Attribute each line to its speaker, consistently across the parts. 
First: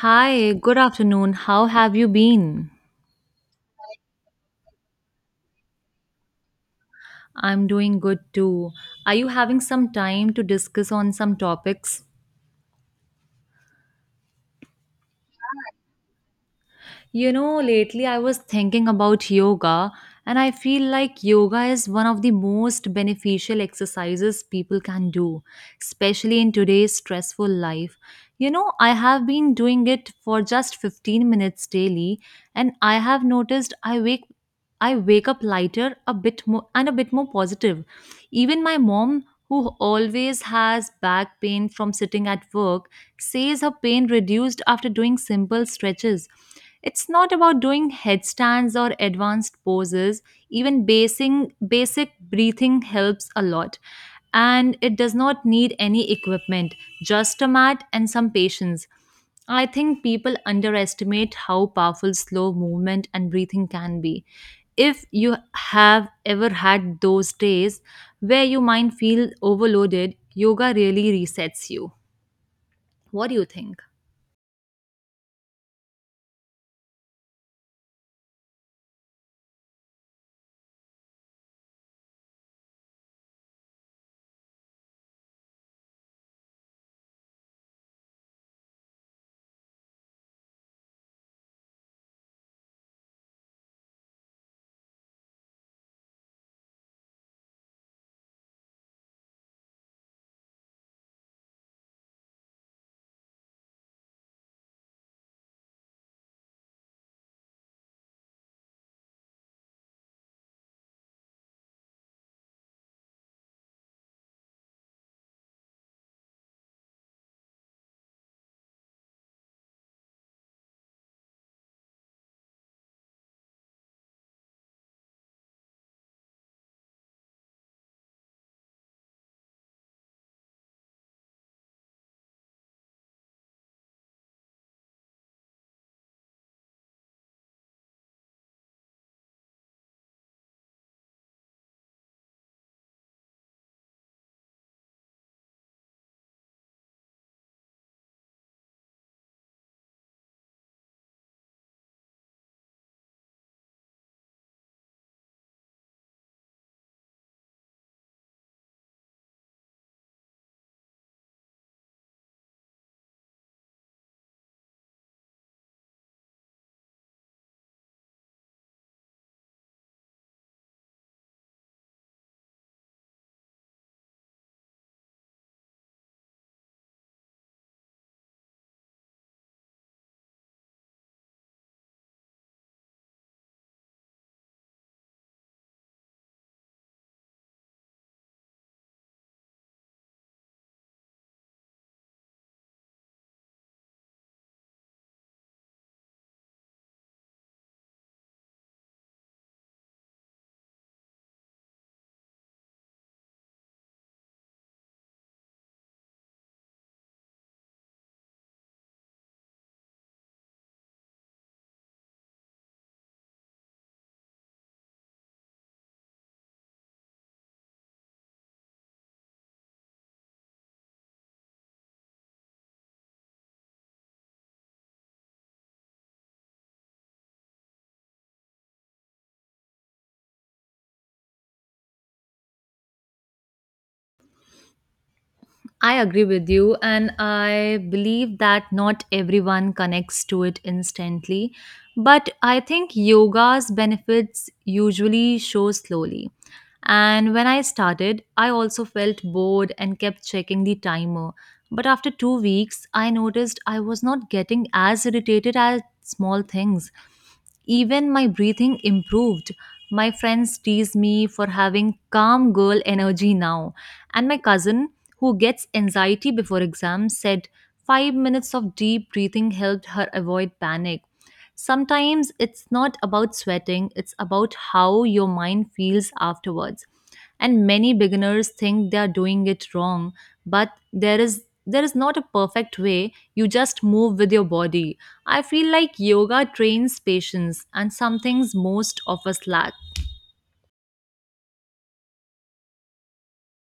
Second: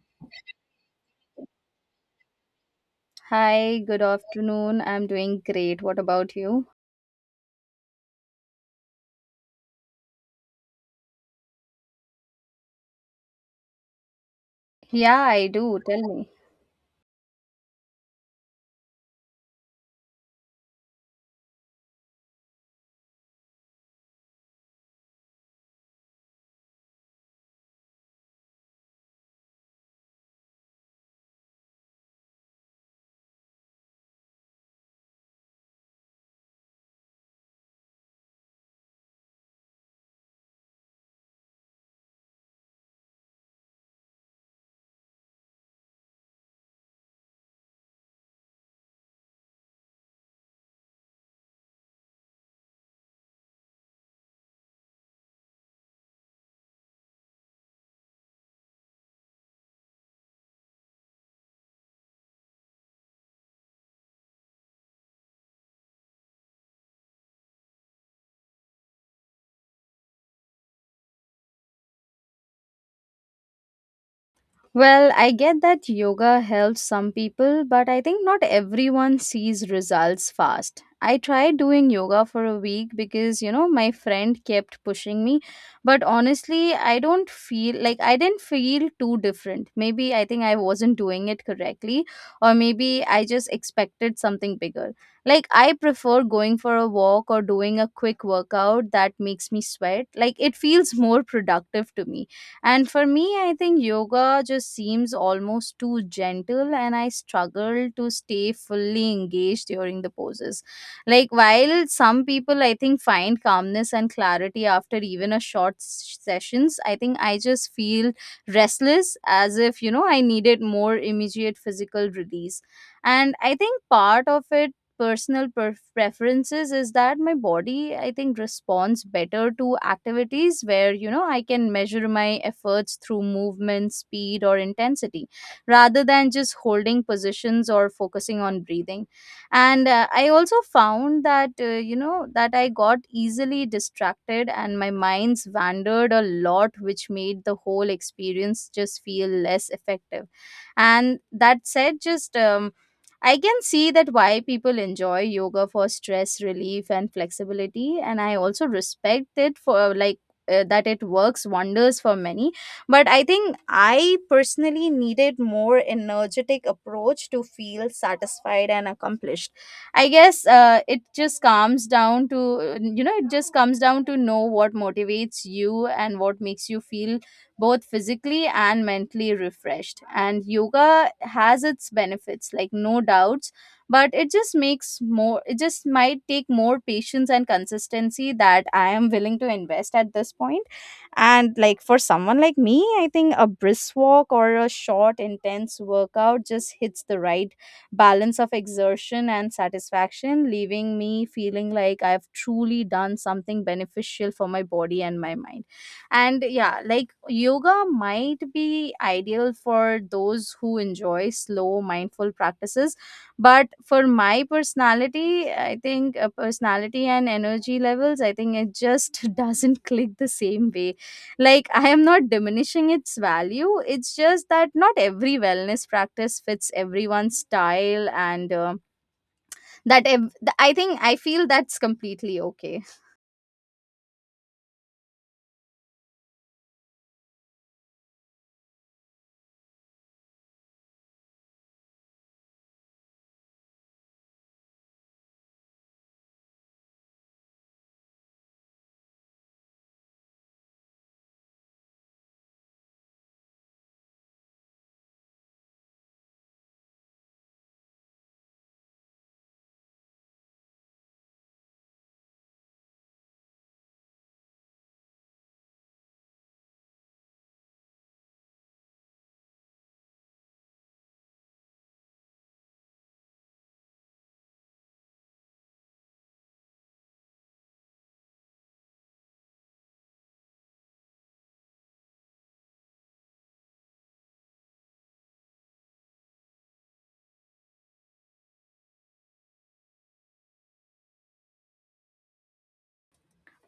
Speaker 1: Hi, good afternoon. How have you been?
Speaker 2: Hi, good afternoon. I'm doing great. What about you?
Speaker 1: I'm doing good too. Are you having some time to discuss on some topics?
Speaker 2: Yeah, I do. Tell me.
Speaker 1: You know, lately I was thinking about yoga, and I feel like yoga is one of the most beneficial exercises people can do, especially in today's stressful life. You know, I have been doing it for just 15 minutes daily, and I have noticed I wake up lighter, a bit more positive. Even my mom, who always has back pain from sitting at work, says her pain reduced after doing simple stretches. It's not about doing headstands or advanced poses. Even basic breathing helps a lot. And it does not need any equipment, just a mat and some patience. I think people underestimate how powerful slow movement and breathing can be. If you have ever had those days where your mind feels overloaded, yoga really resets you. What do you think?
Speaker 2: Well, I get that yoga helps some people, but I think not everyone sees results fast. I tried doing yoga for a week because, you know, my friend kept pushing me, but honestly, I didn't feel too different. Maybe I think I wasn't doing it correctly, or maybe I just expected something bigger. Like, I prefer going for a walk or doing a quick workout that makes me sweat. Like, it feels more productive to me, and for me, I think yoga just seems almost too gentle, and I struggle to stay fully engaged during the poses. Like, while some people I think find calmness and clarity after even a sessions, I think I just feel restless, as if you know I needed more immediate physical release. And I think part of it, preferences, is that my body I think responds better to activities where you know I can measure my efforts through movement speed or intensity rather than just holding positions or focusing on breathing. And I also found that you know that I got easily distracted and my minds wandered a lot, which made the whole experience just feel less effective. And that said, just I can see that why people enjoy yoga for stress relief and flexibility, and I also respect it for, like, that it works wonders for many. But I think I personally needed more energetic approach to feel satisfied and accomplished. I guess it just comes down to you know it just comes down to know what motivates you and what makes you feel both physically and mentally refreshed. And yoga has its benefits, like, no doubts, but it just might take more patience and consistency that I am willing to invest at this point. And like, for someone like me, I think a brisk walk or a short, intense workout just hits the right balance of exertion and satisfaction, leaving me feeling like I've truly done something beneficial for my body and my mind. And yeah, like, yoga might be ideal for those who enjoy slow, mindful practices. But for my personality, I think, personality and energy levels, I think it just doesn't click the same way. Like, I am not diminishing its value. It's just that not every wellness practice fits everyone's style. And that ev- th- I think I feel that's completely okay.
Speaker 1: I agree with you, and I believe that not everyone connects to it instantly. But I think yoga's benefits usually show slowly. And when I started, I also felt bored and kept checking the timer. But after 2 weeks, I noticed I was not getting as irritated at small things. Even my breathing improved. My friends tease me for having calm girl energy now. And my cousin, who gets anxiety before exams, said 5 minutes of deep breathing helped her avoid panic. Sometimes it's not about sweating, it's about how your mind feels afterwards. And many beginners think they are doing it wrong, but there is not a perfect way. You just move with your body. I feel like yoga trains patience and some things most of us lack.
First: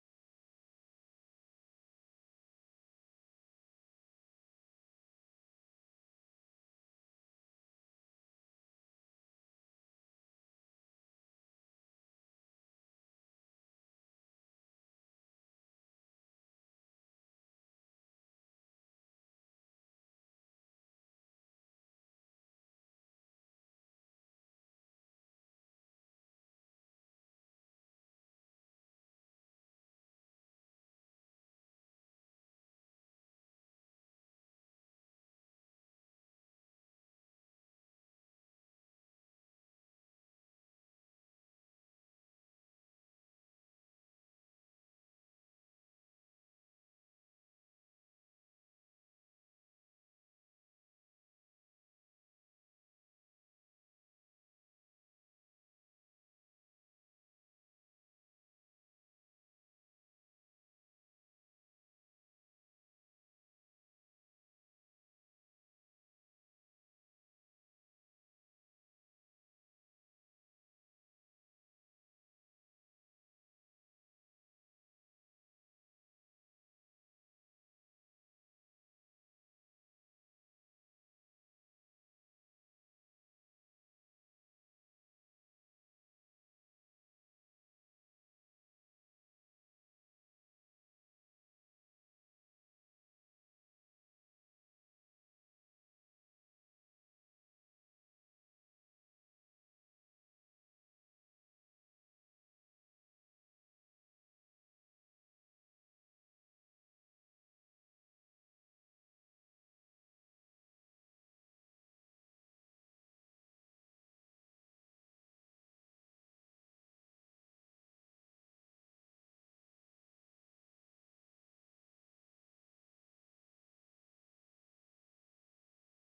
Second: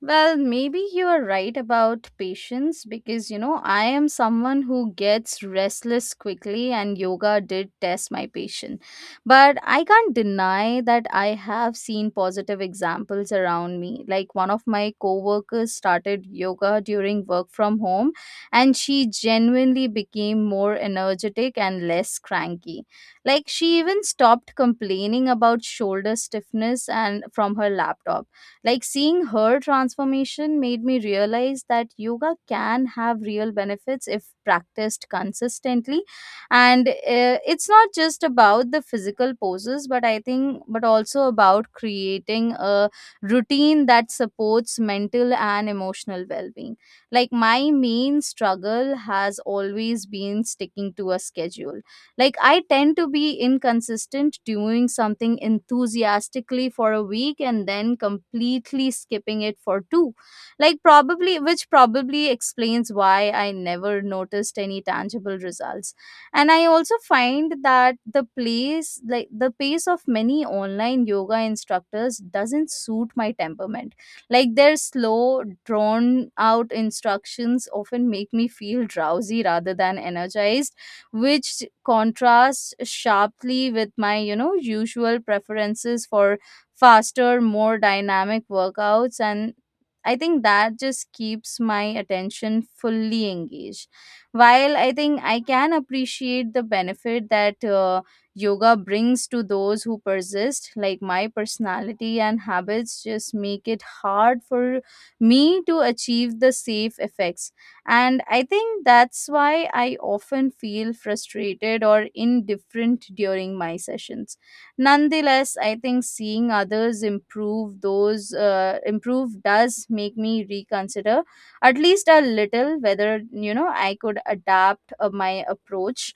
Speaker 2: Well, maybe you are right about patience because you know, I am someone who gets restless quickly, and yoga did test my patience. But I can't deny that I have seen positive examples around me. Like, one of my coworkers started yoga during work from home, and she genuinely became more energetic and less cranky. Like, she even stopped complaining about shoulder stiffness and from her laptop. Like, seeing her transformation made me realize that yoga can have real benefits if practiced consistently. And it's not just about the physical poses, but also about creating a routine that supports mental and emotional well being. Like, my main struggle has always been sticking to a schedule. Like, I tend to be inconsistent, doing something enthusiastically for a week and then completely skipping it for two. Like, which probably explains why I never noticed any tangible results. And I also find that the pace of many online yoga instructors doesn't suit my temperament. Like, their slow, drawn out instructions often make me feel drowsy rather than energized, which contrasts sharply with my you know usual preferences for faster, more dynamic workouts, and I think that just keeps my attention fully engaged. While I think I can appreciate the benefit that yoga brings to those who persist, like, my personality and habits just make it hard for me to achieve the safe effects, and I think that's why I often feel frustrated or indifferent during my sessions. Nonetheless, I think seeing others improve does make me reconsider, at least a little, whether you know I could adapt my approach,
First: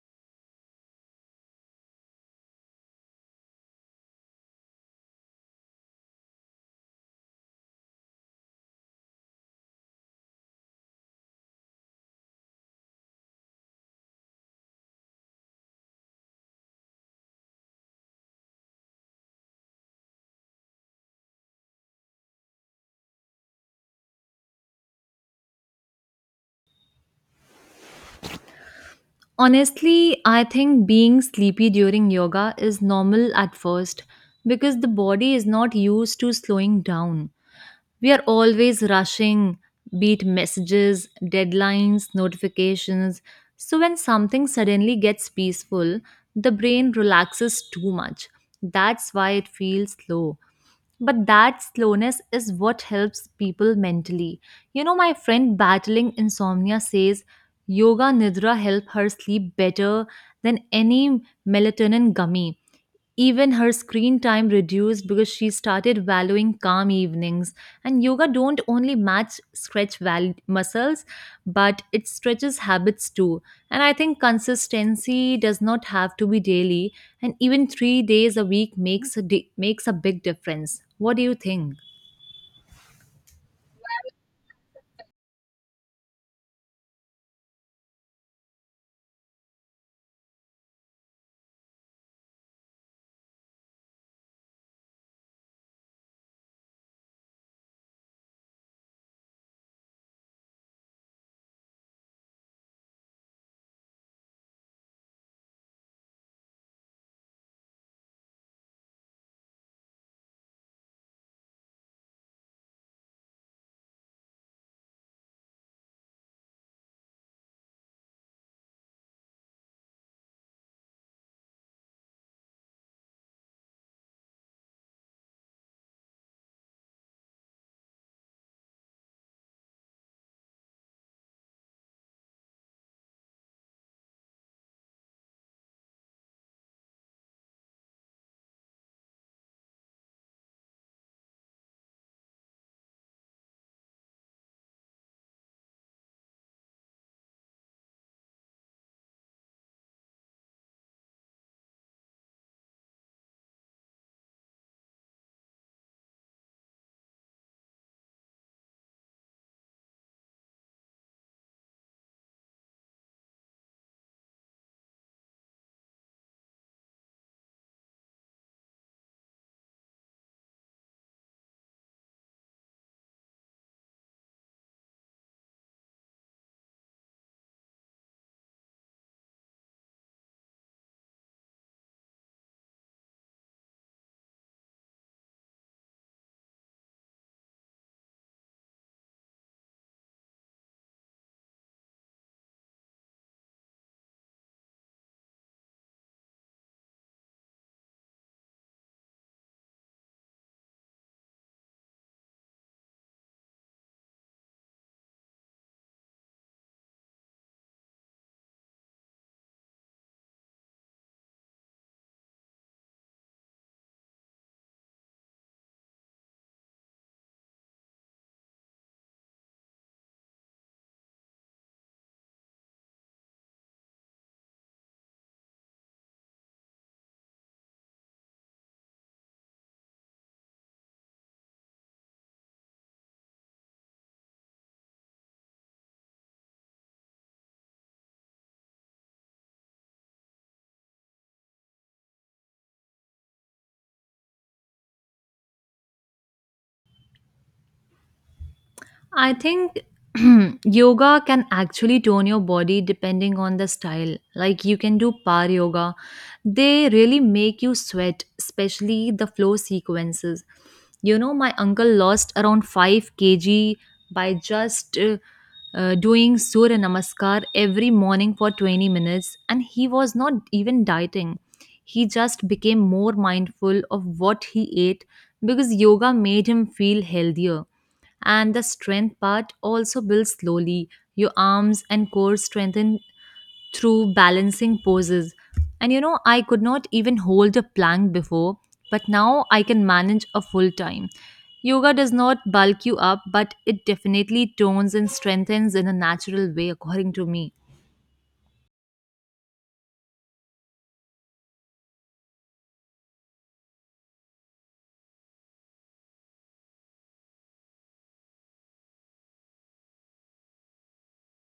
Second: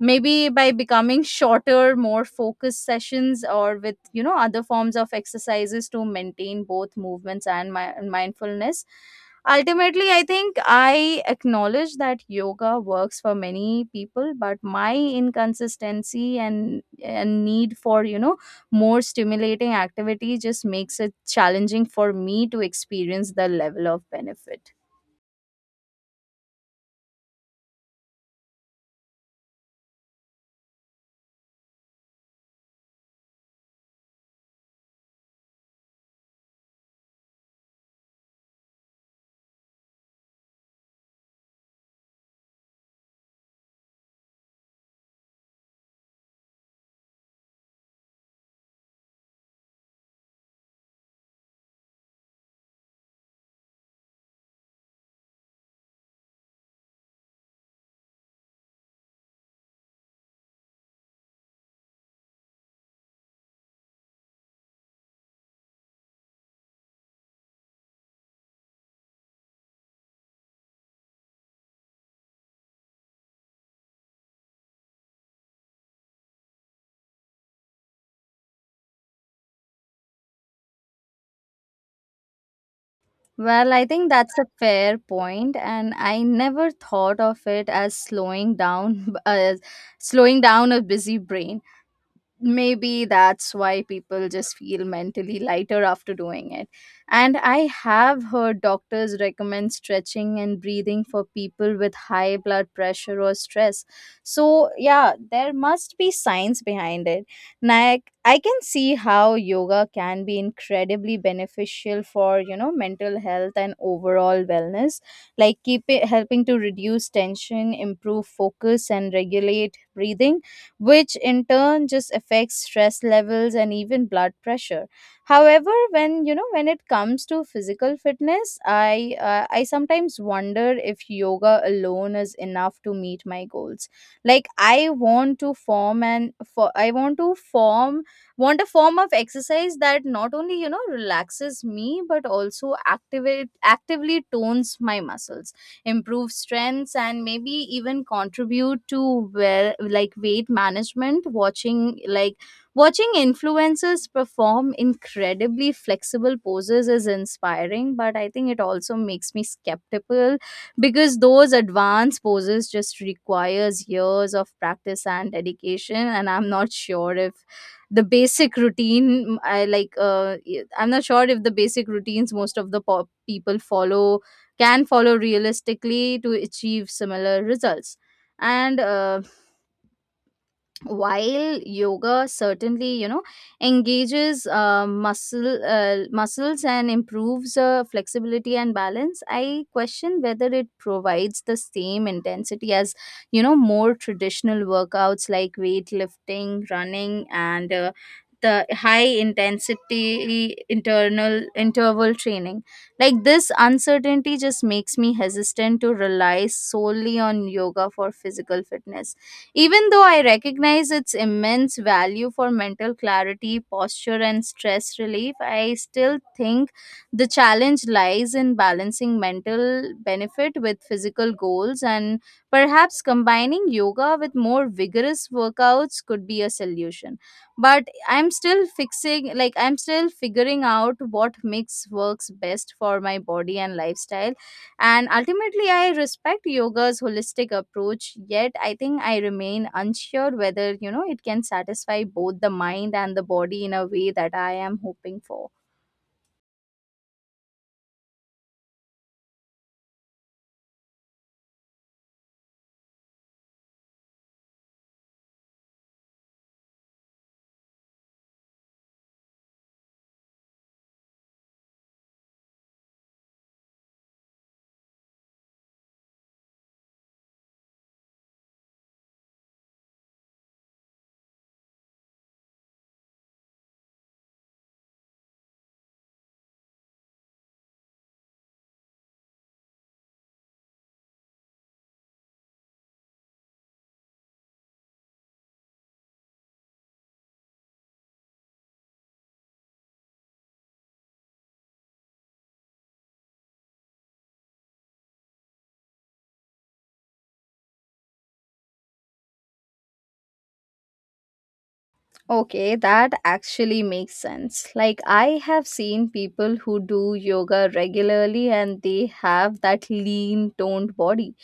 Speaker 2: maybe by becoming shorter, more focused sessions or with you know other forms of exercises to maintain both movements and my mindfulness. Ultimately, I think I acknowledge that yoga works for many people, but my inconsistency and need for you know more stimulating activity just makes it challenging for me to experience the level of benefit.
Speaker 1: Honestly, I think being sleepy during yoga is normal at first because the body is not used to slowing down. We are always rushing, be it messages, deadlines, notifications. So when something suddenly gets peaceful, the brain relaxes too much. That's why it feels slow. But that slowness is what helps people mentally. You know, my friend battling insomnia says yoga nidra help her sleep better than any melatonin gummy. Even her screen time reduced because she started valuing calm evenings. And yoga don't only muscles, but it stretches habits too. And I think consistency does not have to be daily, and even 3 days a week makes a big difference. What do you think?
Speaker 2: Well, I think that's a fair point, and I never thought of it as as slowing down a busy brain. Maybe that's why people just feel mentally lighter after doing it, and I have heard doctors recommend stretching and breathing for people with high blood pressure or stress. So yeah, there must be science behind it. Like, I can see how yoga can be incredibly beneficial for you know mental health and overall wellness, like keep it helping to reduce tension, improve focus, and regulate breathing, which in turn just affects stress levels and even blood pressure. However, when you know when it comes to physical fitness, I sometimes wonder if yoga alone is enough to meet my goals. Like, I want to form, want a form of exercise that not only you know relaxes me but also activate actively tones my muscles, improve strengths, and maybe even contribute to, well, like, weight management. Watching influencers perform incredibly flexible poses is inspiring, but I think it also makes me skeptical because those advanced poses just requires years of practice and dedication, and I'm not sure if the basic routine I like I'm not sure if the basic routines most of the people follow can follow realistically to achieve similar results. And while yoga certainly you know engages muscles and improves flexibility and balance, I question whether it provides the same intensity as you know more traditional workouts like weightlifting, running, and the high intensity internal interval training. Like, this uncertainty just makes me hesitant to rely solely on yoga for physical fitness. Even though I recognize its immense value for mental clarity, posture, and stress relief, I still think the challenge lies in balancing mental benefit with physical goals, and perhaps combining yoga with more vigorous workouts could be a solution. But I'm still figuring out what mix works best for my body and lifestyle. And ultimately, I respect yoga's holistic approach, yet I think I remain unsure whether, you know, it can satisfy both the mind and the body in a way that I am hoping for.
Speaker 1: I think yoga can actually tone your body depending on the style. Like you can do power yoga. They really make you sweat, especially the flow sequences. You know, my uncle lost around 5 kg by just doing Surya Namaskar every morning for 20 minutes, and he was not even dieting. He just became more mindful of what he ate because yoga made him feel healthier. And the strength part also builds slowly. Your arms and core strengthen through balancing poses. And you know, I could not even hold a plank before, but now I can manage a full time. Yoga does not bulk you up, but it definitely tones and strengthens in a natural way, according to me.
Speaker 2: Okay, that actually makes sense. Like, I have seen people who do yoga regularly and they have that lean, toned body.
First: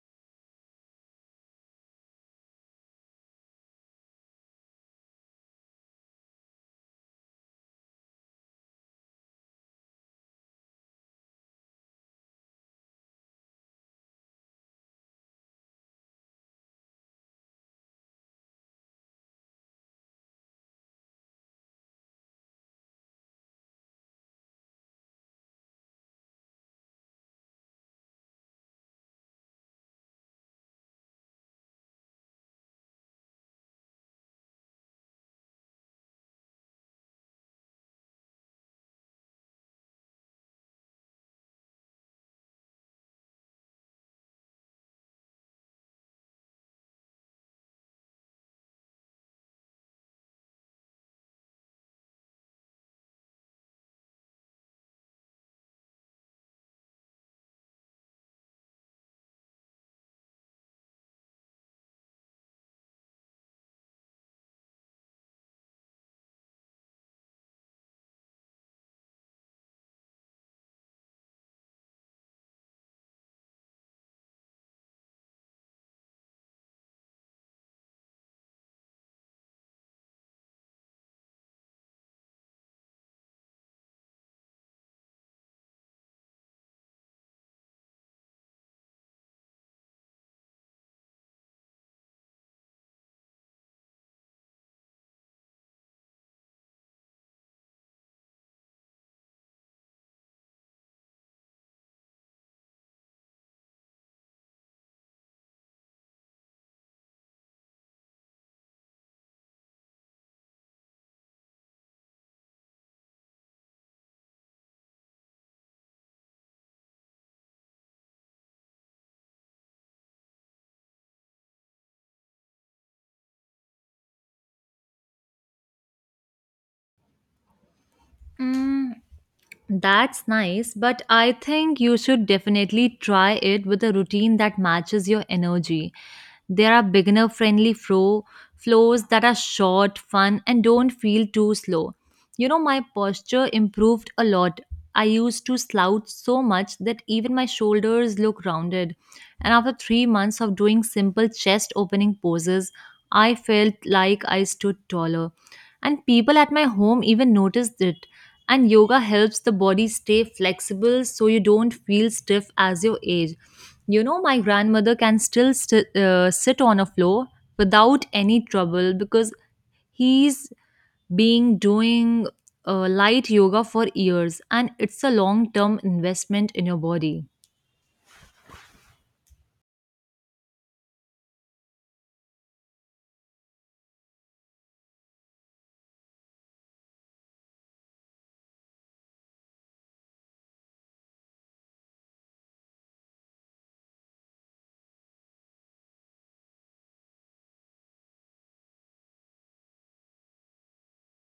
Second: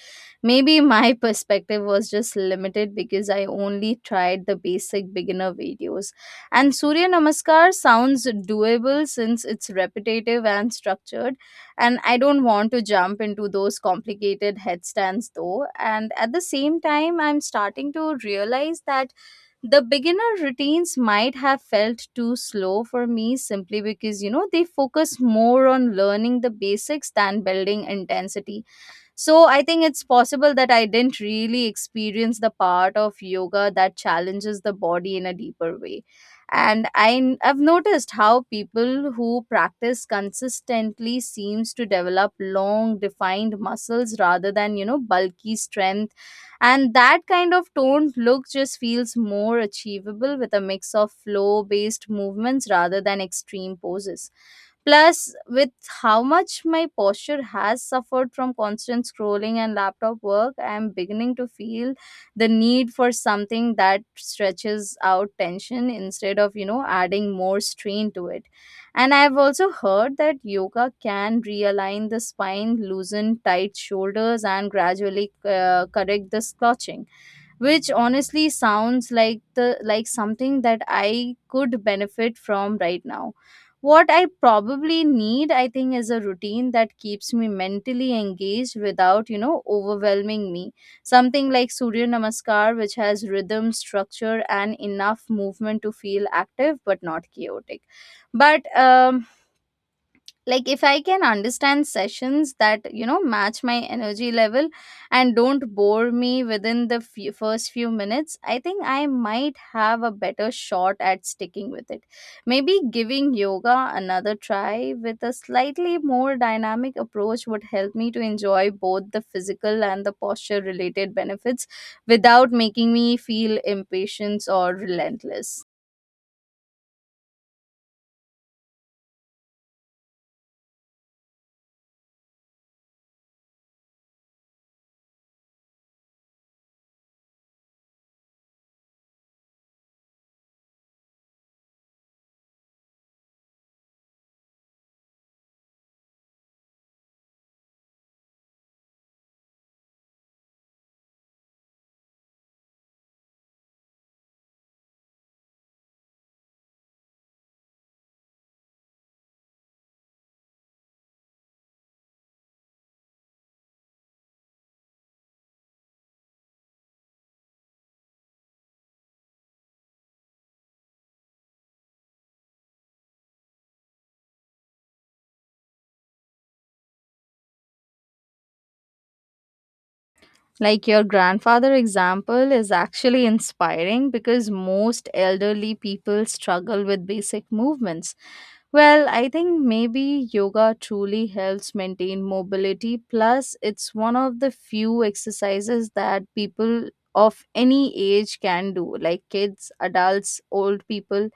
Speaker 2: Maybe my perspective was just limited because I only tried the basic beginner videos. And Surya Namaskar sounds doable since it's repetitive and structured. And I don't want to jump into those complicated headstands though. And at the same time, I'm starting to realize that the beginner routines might have felt too slow for me simply because, you know, they focus more on learning the basics than building intensity. So I think it's possible that I didn't really experience the part of yoga that challenges the body in a deeper way. And I've noticed how people who practice consistently seems to develop long defined muscles rather than, you know, bulky strength. And that kind of toned look just feels more achievable with a mix of flow based movements rather than extreme poses. Plus, with how much my posture has suffered from constant scrolling and laptop work, I am beginning to feel the need for something that stretches out tension instead of, you know, adding more strain to it. And I've also heard that yoga can realign the spine, loosen tight shoulders, and gradually correct the slouching, which honestly sounds like the like something that I could benefit from right now. What I probably need, I think, is a routine that keeps me mentally engaged without, you know, overwhelming me. Something like Surya Namaskar, which has rhythm, structure, and enough movement to feel active but not chaotic. But like, if I can understand sessions that you know match my energy level and don't bore me within the first few minutes, I think I might have a better shot at sticking with it. Maybe giving yoga another try with a slightly more dynamic approach would help me to enjoy both the physical and the posture related benefits without making me feel impatient or relentless.
Speaker 1: That's nice, but I think you should definitely try it with a routine that matches your energy. There are beginner friendly flows that are short, fun and don't feel too slow. You know, my posture improved a lot. I used to slouch so much that even my shoulders look rounded. And after 3 months of doing simple chest opening poses, I felt like I stood taller. And people at my home even noticed it. And yoga helps the body stay flexible so you don't feel stiff as you age. You know, my grandmother can still sit on a floor without any trouble because he's been doing light yoga for years, and it's a long term investment in your body.
Speaker 2: Like, your grandfather example is actually inspiring because most elderly people struggle with basic movements. Well, I think maybe yoga truly helps maintain mobility. Plus, it's one of the few exercises that people of any age can do, like kids, adults, old people.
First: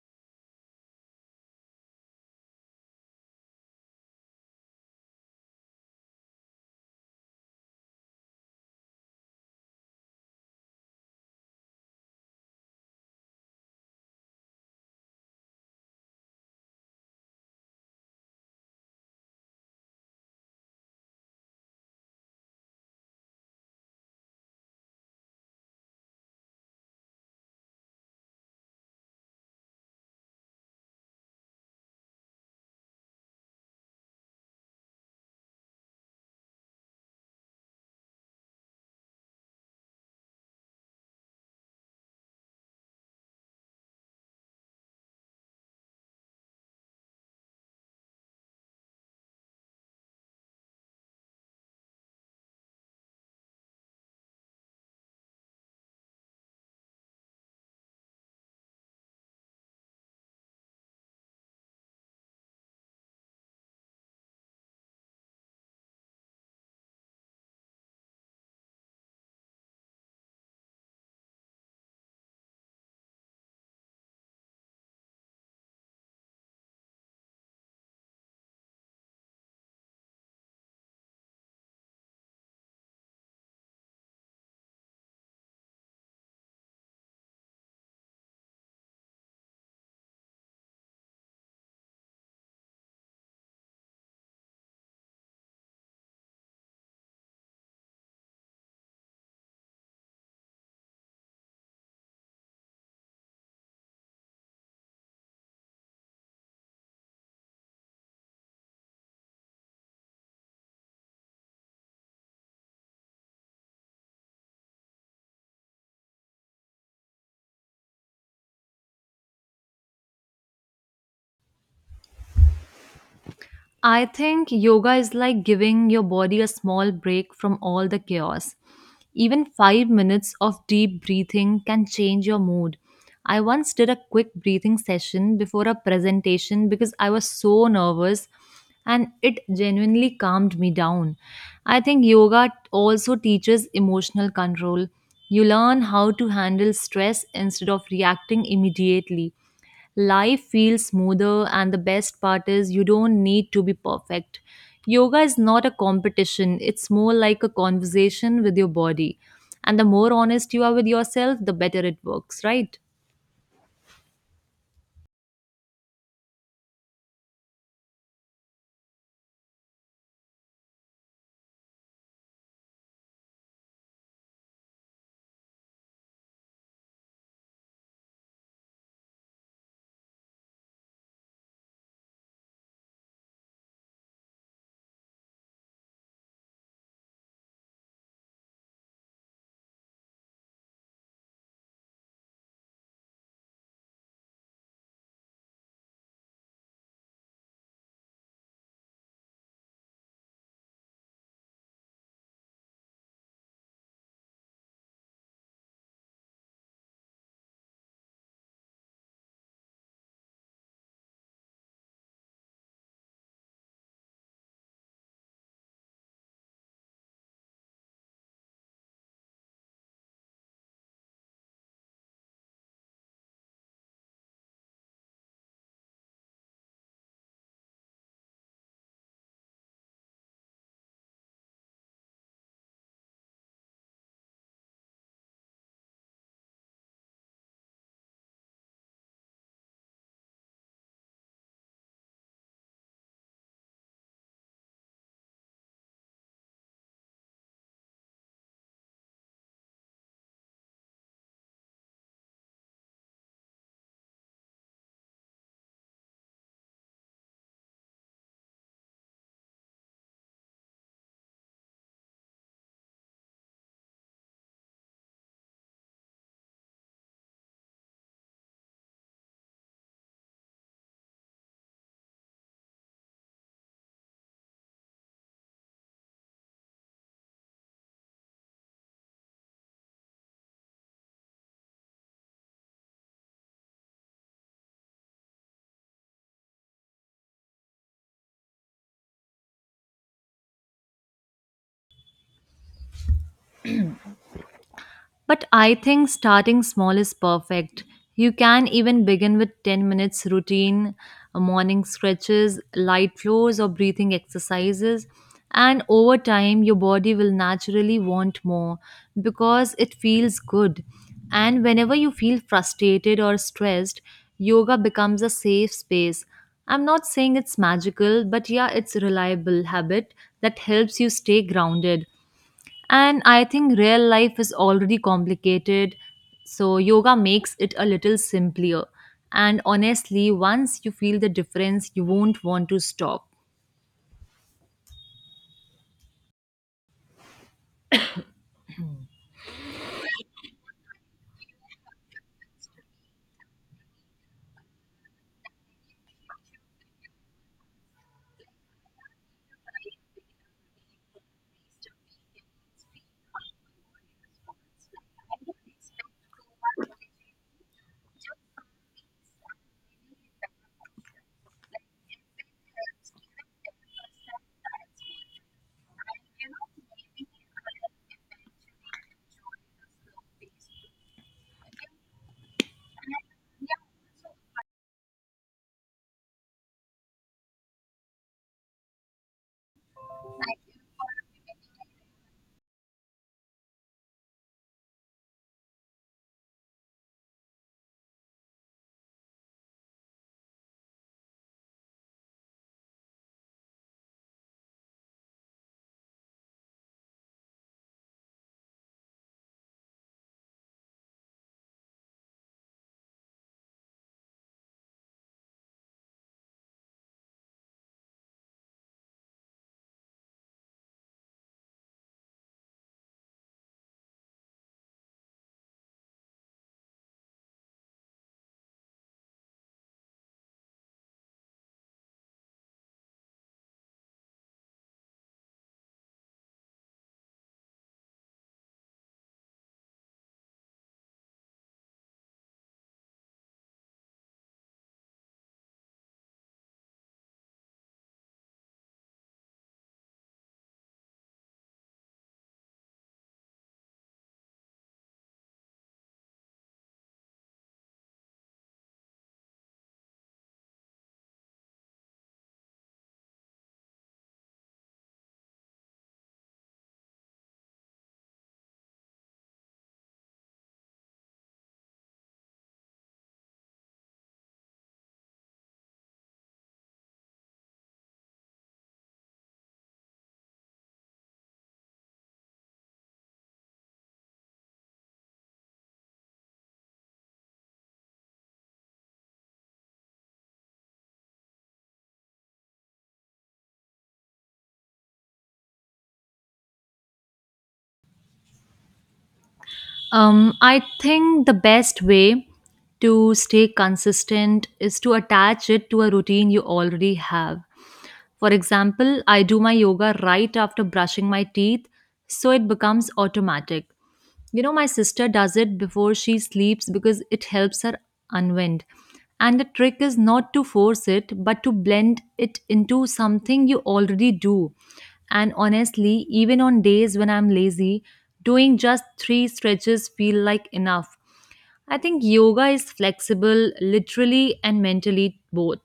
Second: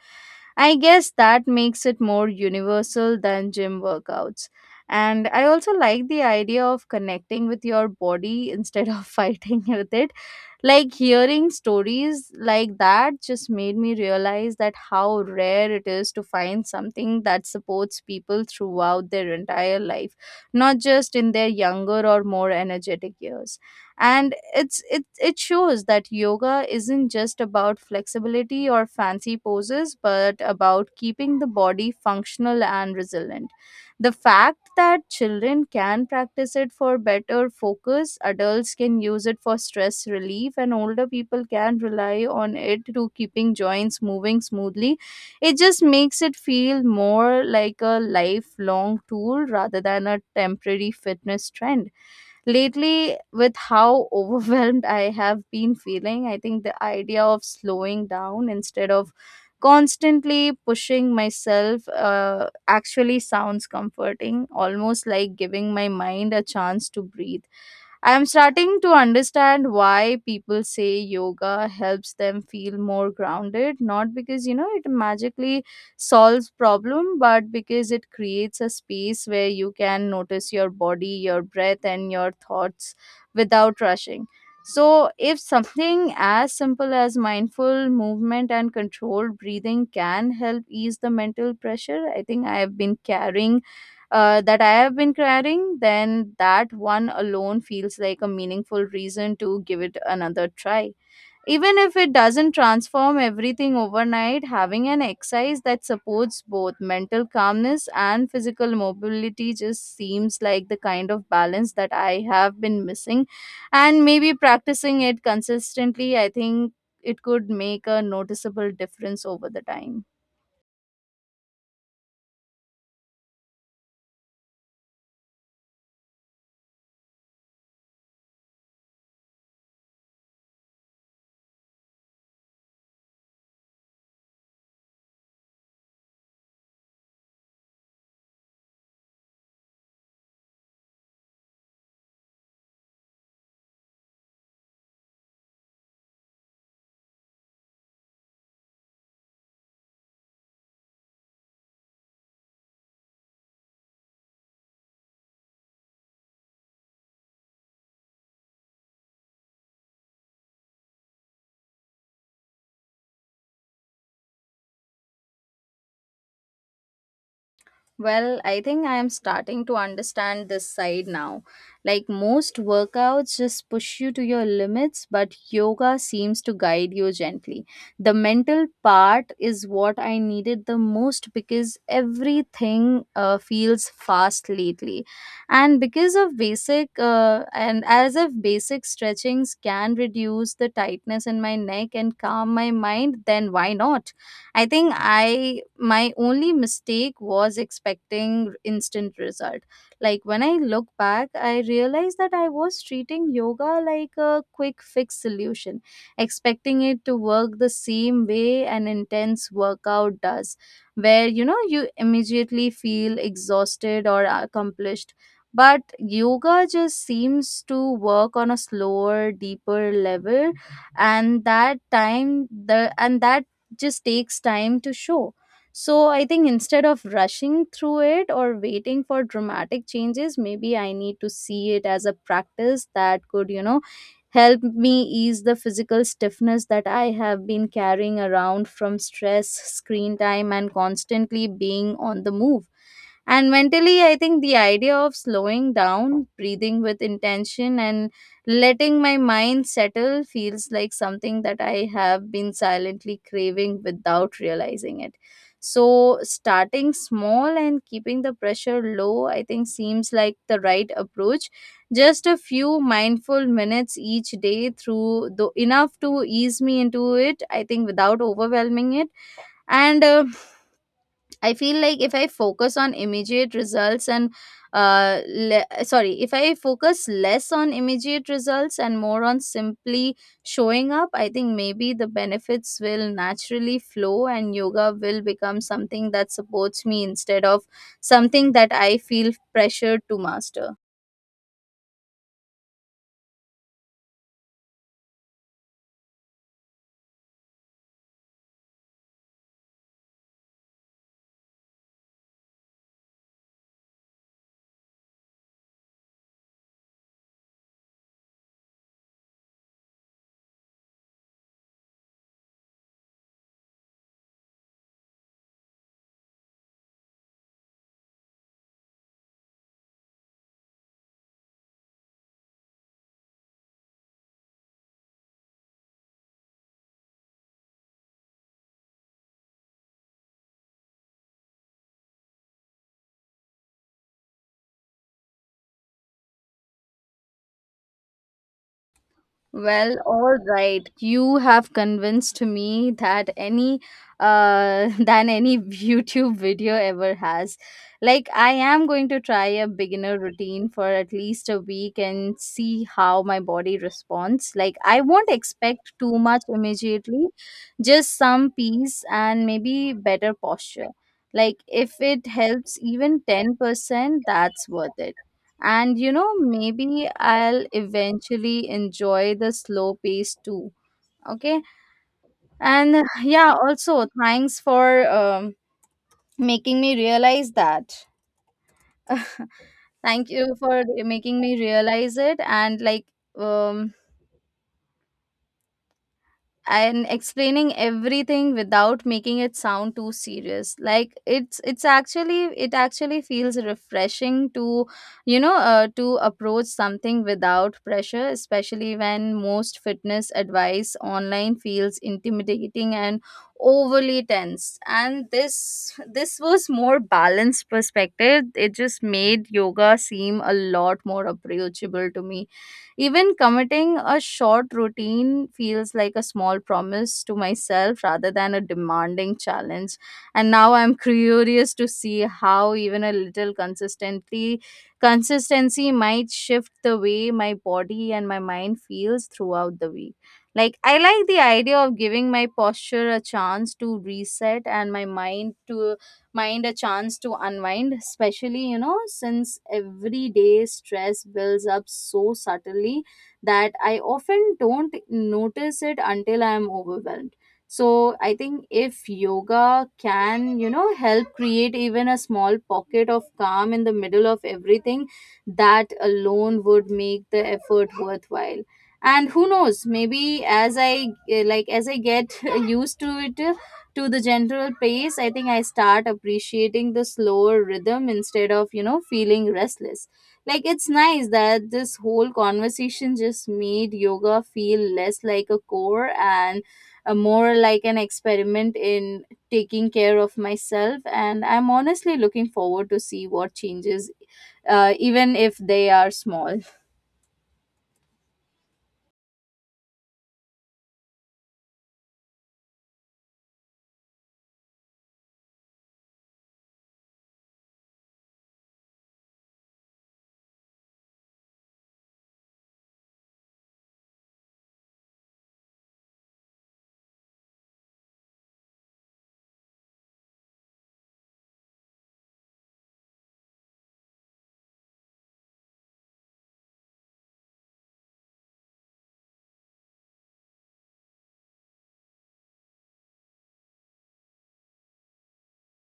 Speaker 2: I guess that makes it more universal than gym workouts. And I also like the idea of connecting with your body instead of fighting with it. Like hearing stories like that just made me realize that how rare it is to find something that supports people throughout their entire life, not just in their younger or more energetic years, and it shows that yoga isn't just about flexibility or fancy poses, but about keeping the body functional and resilient. The fact that children can practice it for better focus, adults can use it for stress relief, and older people can rely on it to keeping joints moving smoothly, it just makes it feel more like a lifelong tool rather than a temporary fitness trend. Lately, with how overwhelmed I have been feeling, I think the idea of slowing down instead of constantly pushing myself actually sounds comforting, almost like giving my mind a chance to breathe. I am starting to understand why people say yoga helps them feel more grounded, not because it magically solves problem, but because it creates a space where you can notice your body, your breath, and your thoughts without rushing. So, if something as simple as mindful movement and controlled breathing can help ease the mental pressure I think I have been carrying that I have been carrying, then that one alone feels like a meaningful reason to give it another try. Even if it doesn't transform everything overnight, having an exercise that supports both mental calmness and physical mobility just seems like the kind of balance that I have been missing. And maybe practicing it consistently, I think it could make a noticeable difference over the time.
Speaker 1: I think yoga is like giving your body a small break from all the chaos. Even 5 minutes of deep breathing can change your mood. I once did a quick breathing session before a presentation because I was so nervous, and it genuinely calmed me down. I think yoga also teaches emotional control. You learn how to handle stress instead of reacting immediately. Life feels smoother, and the best part is you don't need to be perfect. Yoga is not a competition, it's more like a conversation with your body. And the more honest you are with yourself, the better it works, right?
Speaker 2: Well, I think I am starting to understand this side now. Like most workouts just push you to your limits, but yoga seems to guide you gently. The mental part is what I needed the most because everything feels fast lately. And as if basic stretchings can reduce the tightness in my neck and calm my mind, then why not? I think I my only mistake was expecting instant result. Like when I look back, I realized that I was treating yoga like a quick fix solution, expecting it to work the same way an intense workout does, where you immediately feel exhausted or accomplished. But yoga just seems to work on a slower, deeper level, and that just takes time to show. So I think instead of rushing through it or waiting for dramatic changes, maybe I need to see it as a practice that could, help me ease the physical stiffness that I have been carrying around from stress, screen time, and constantly being on the move. And mentally, I think the idea of slowing down, breathing with intention, and letting my mind settle feels like something that I have been silently craving without realizing it. So, starting small and keeping the pressure low, I think, seems like the right approach. Just a few mindful minutes each day through, though, enough to ease me into it, I think, without overwhelming it. And I feel like if I focus on immediate results and le- sorry if I focus less on immediate results and more on simply showing up, I think maybe the benefits will naturally flow and yoga will become something that supports me instead of something that I feel pressured to master.
Speaker 1: But I think starting small is perfect. You can even begin with 10 minutes routine, morning stretches, light floors, or breathing exercises. And over time, your body will naturally want more because it feels good. And whenever you feel frustrated or stressed, yoga becomes a safe space. I'm not saying it's magical, but yeah, it's a reliable habit that helps you stay grounded. And I think real life is already complicated, so yoga makes it a little simpler. And honestly, once you feel the difference, you won't want to stop.
Speaker 2: Well, all right. You have convinced me that any than any YouTube video ever has. Like I am going to try a beginner routine for at least a week and see how my body responds. Like I won't expect too much immediately, just some peace and maybe better posture. Like if it helps even 10%, that's worth it. And you know, maybe I'll eventually enjoy the slow pace too. Okay. And yeah, also thanks for making me realize that. Thank you for making me realize it. Um, and explaining everything without making it sound too serious. Like it actually feels refreshing to you know to approach something without pressure, especially when most fitness advice online feels intimidating and overly tense, and this was more balanced perspective. It just made yoga seem a lot more approachable to me. Even committing a short routine feels like a small promise to myself rather than a demanding challenge. And now I'm curious to see how even a little consistently consistency might shift the way my body and my mind feels throughout the week. Like I like the idea of giving my posture a chance to reset, and my mind a chance to unwind, especially since everyday stress builds up so subtly that I often don't notice it until I am overwhelmed. So I think if yoga can help create even a small pocket of calm in the middle of everything, that alone would make the effort worthwhile. And who knows, maybe as I get used to it to the general pace, I think I start appreciating the slower rhythm instead of, you know, feeling restless. Like it's nice that this whole conversation just made yoga feel less like a chore and more like an experiment in taking care of myself. And I'm honestly looking forward to see what changes, even if they are small.
Speaker 1: I think the best way to stay consistent is to attach it to a routine you already have. For example, I do my yoga right after brushing my teeth, so it becomes automatic. You know, my sister does it before she sleeps because it helps her unwind. And the trick is not to force it, but to blend it into something you already do. And honestly, even on days when I'm lazy, doing just three stretches feel like enough. I think yoga is flexible literally and mentally both,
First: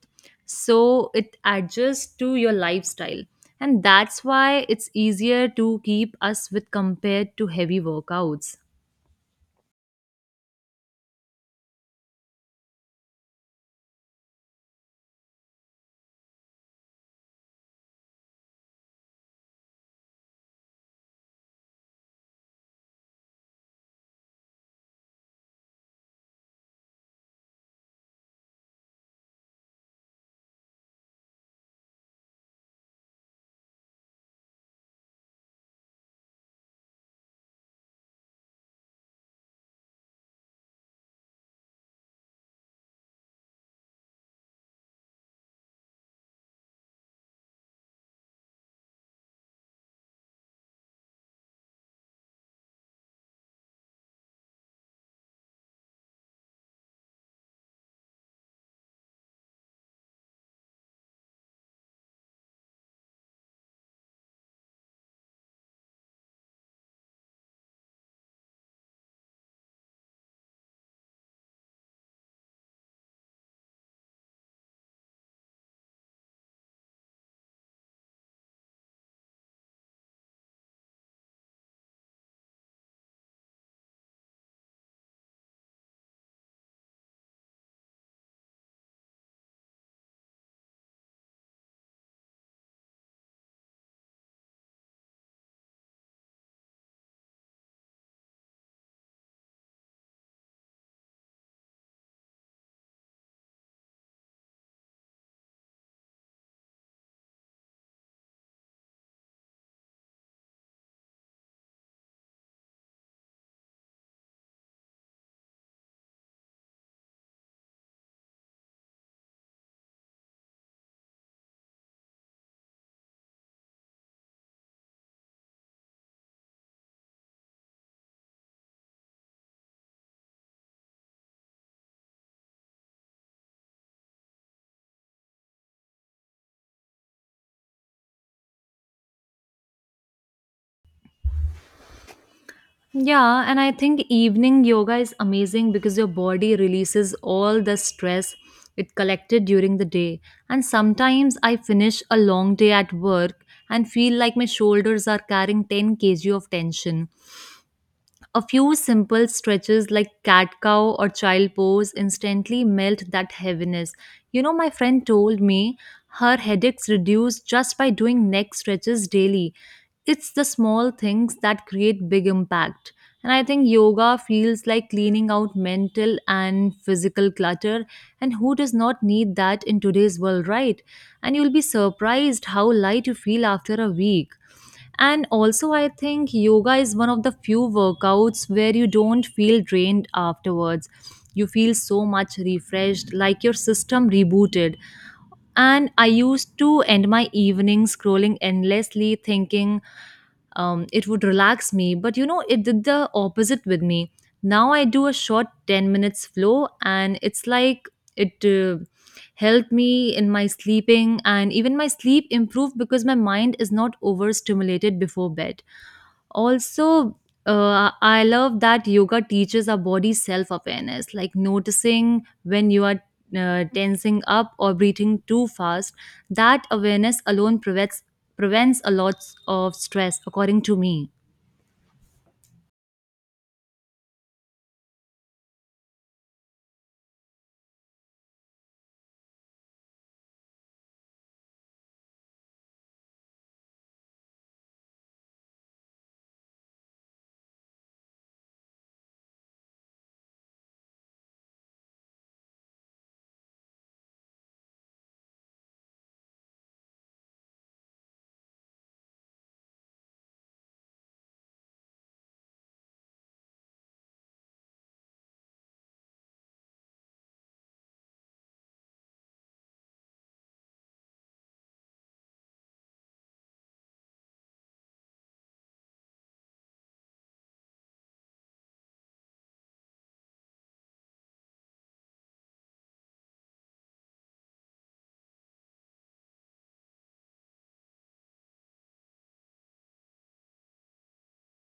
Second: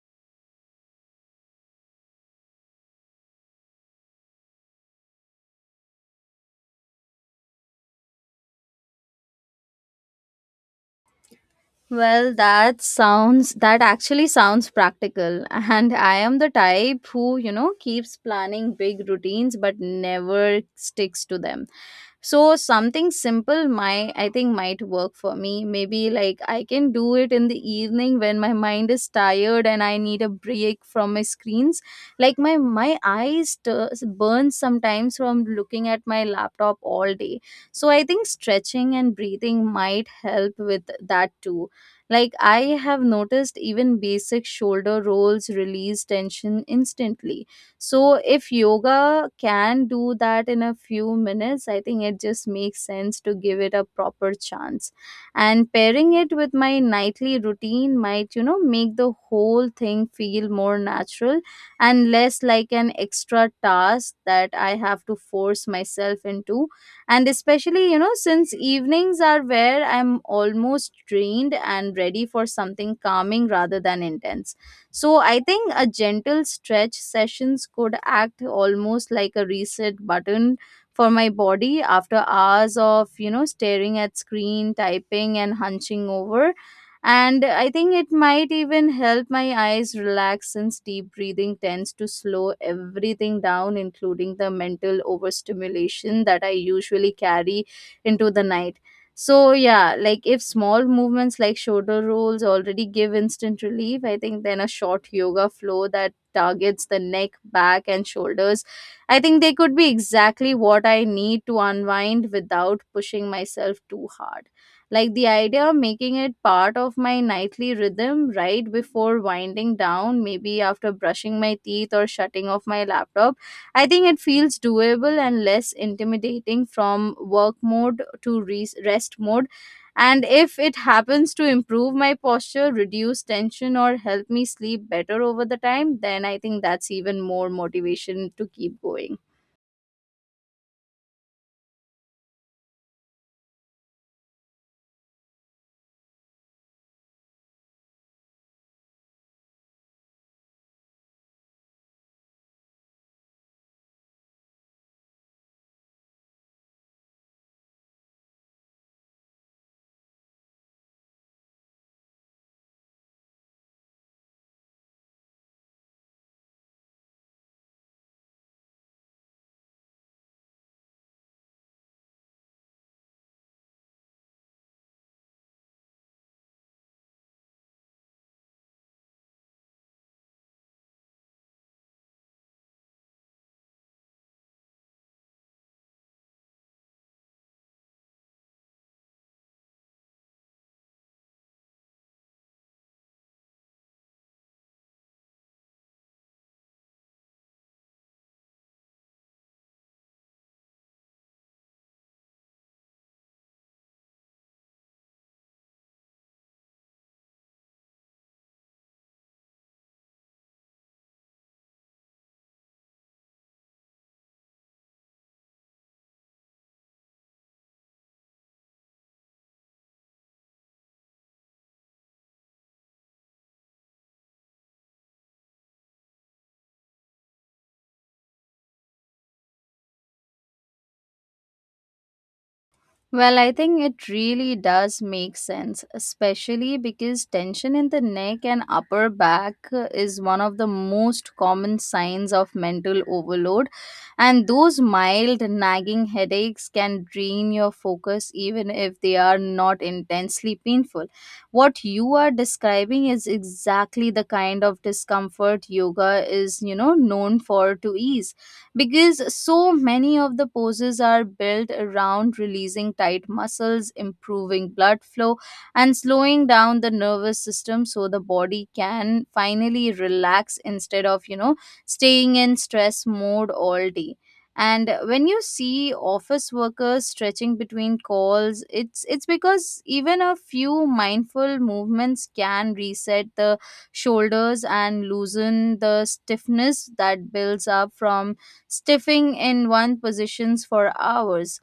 Speaker 1: so it adjusts to your lifestyle. And that's why it's easier to keep us with compared to heavy workouts.
Speaker 2: Well, that sounds that actually sounds practical. And I am the type who, you know, keeps planning big routines but never sticks to them. So something simple might I think might work for me. Maybe like I can do it in the evening when my mind is tired and I need a break from my screens. Like my eyes burn sometimes from looking at my laptop all day. So I think stretching and breathing might help with that too. Like I have noticed even basic shoulder rolls release tension instantly. So if yoga can do that in a few minutes, I think it just makes sense to give it a proper chance. And pairing it with my nightly routine might make the whole thing feel more natural and less like an extra task that I have to force myself into. And especially since evenings are where I'm almost drained and ready for something calming rather than intense, so I think a gentle stretch sessions could act almost like a reset button for my body after hours of, staring at screen, typing and hunching over. And I think it might even help my eyes relax since deep breathing tends to slow everything down, including the mental overstimulation that I usually carry into the night. So yeah, like if small movements like shoulder rolls already give instant relief, I think then a short yoga flow that targets the neck, back and shoulders, I think they could be exactly what I need to unwind without pushing myself too hard. Like the idea of making it part of my nightly rhythm right before winding down, maybe after brushing my teeth or shutting off my laptop, I think it feels doable and less intimidating, from work mode to rest mode. And if it happens to improve my posture, reduce tension, or help me sleep better over the time, then I think that's even more motivation to keep going.
Speaker 1: Yeah, and I think evening yoga is amazing because your body releases all the stress it collected during the day. And sometimes I finish a long day at work and feel like my shoulders are carrying 10 kg of tension. A few simple stretches like cat cow or child pose instantly melt that heaviness. You know, my friend told me her headaches reduce just by doing neck stretches daily. It's the small things that create big impact. And I think yoga feels like cleaning out mental and physical clutter. And who does not need that in today's world, right? And you'll be surprised how light you feel after a week. And also, I think yoga is one of the few workouts where you don't feel drained afterwards. You feel so much refreshed, like your system rebooted. And I used to end my evening scrolling endlessly, thinking it would relax me. But you know, it did the opposite with me. Now I do a short 10 minutes flow, and it's like it helped me in my sleeping, and even my sleep improved because my mind is not overstimulated before bed. Also, I love that yoga teaches our body self awareness, like noticing when you are tensing up or breathing too fast. That awareness alone prevents a lot of stress, according to me.
Speaker 2: Well, I think it really does make sense, especially because tension in the neck and upper back is one of the most common signs of mental overload. And those mild nagging headaches can drain your focus even if they are not intensely painful. What you are describing is exactly the kind of discomfort yoga is, known for to ease, because so many of the poses are built around releasing tight muscles, improving blood flow, and slowing down the nervous system so the body can finally relax instead of, staying in stress mode all day. And when you see office workers stretching between calls, it's because even a few mindful movements can reset the shoulders and loosen the stiffness that builds up from stiffing in one positions for hours.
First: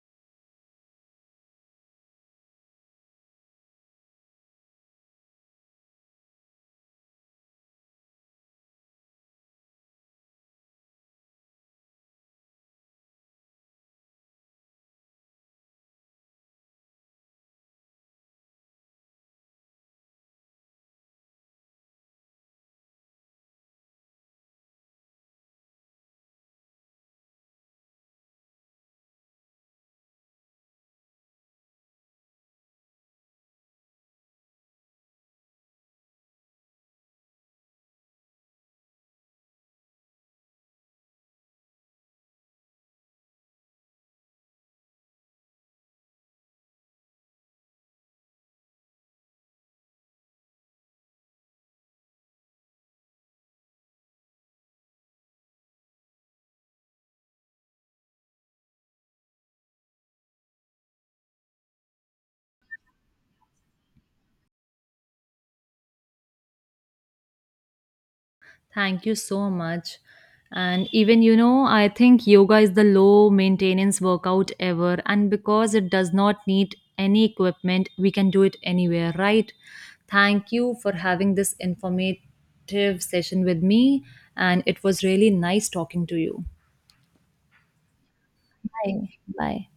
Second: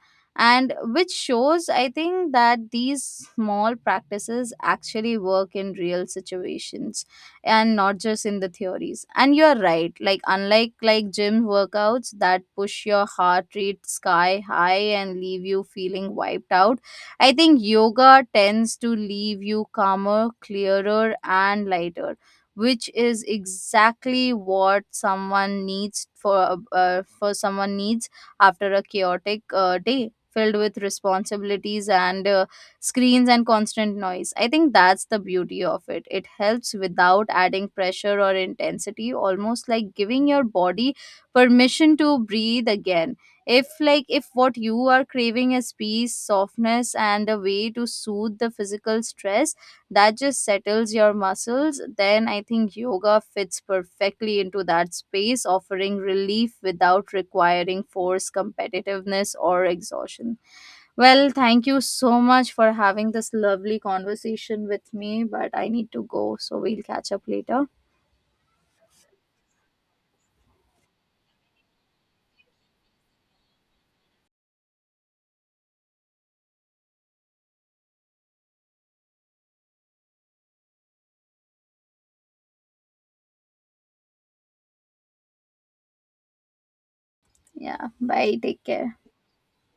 Speaker 2: And which shows, I think, that these small practices actually work in real situations and not just in the theories. And you're right, like unlike like gym workouts that push your heart rate sky high and leave you feeling wiped out, I think yoga tends to leave you calmer, clearer and lighter, which is exactly what someone needs after a chaotic day filled with responsibilities and screens and constant noise. I think that's the beauty of it. It helps without adding pressure or intensity, almost like giving your body permission to breathe again. If what you are craving is peace, softness and a way to soothe the physical stress that just settles your muscles, then I think yoga fits perfectly into that space, offering relief without requiring force, competitiveness or exhaustion. Well, thank you so much for having this lovely conversation with me, but I need to go, so we'll catch up later.
Speaker 1: Thank you so much. And even, you know, I think yoga is the low maintenance workout ever. And because it does not need any equipment, we can do it anywhere, right? Thank you for having this informative session with me. And it was really nice talking to you.
Speaker 2: Yeah, bye, take care.
Speaker 1: Bye. Bye.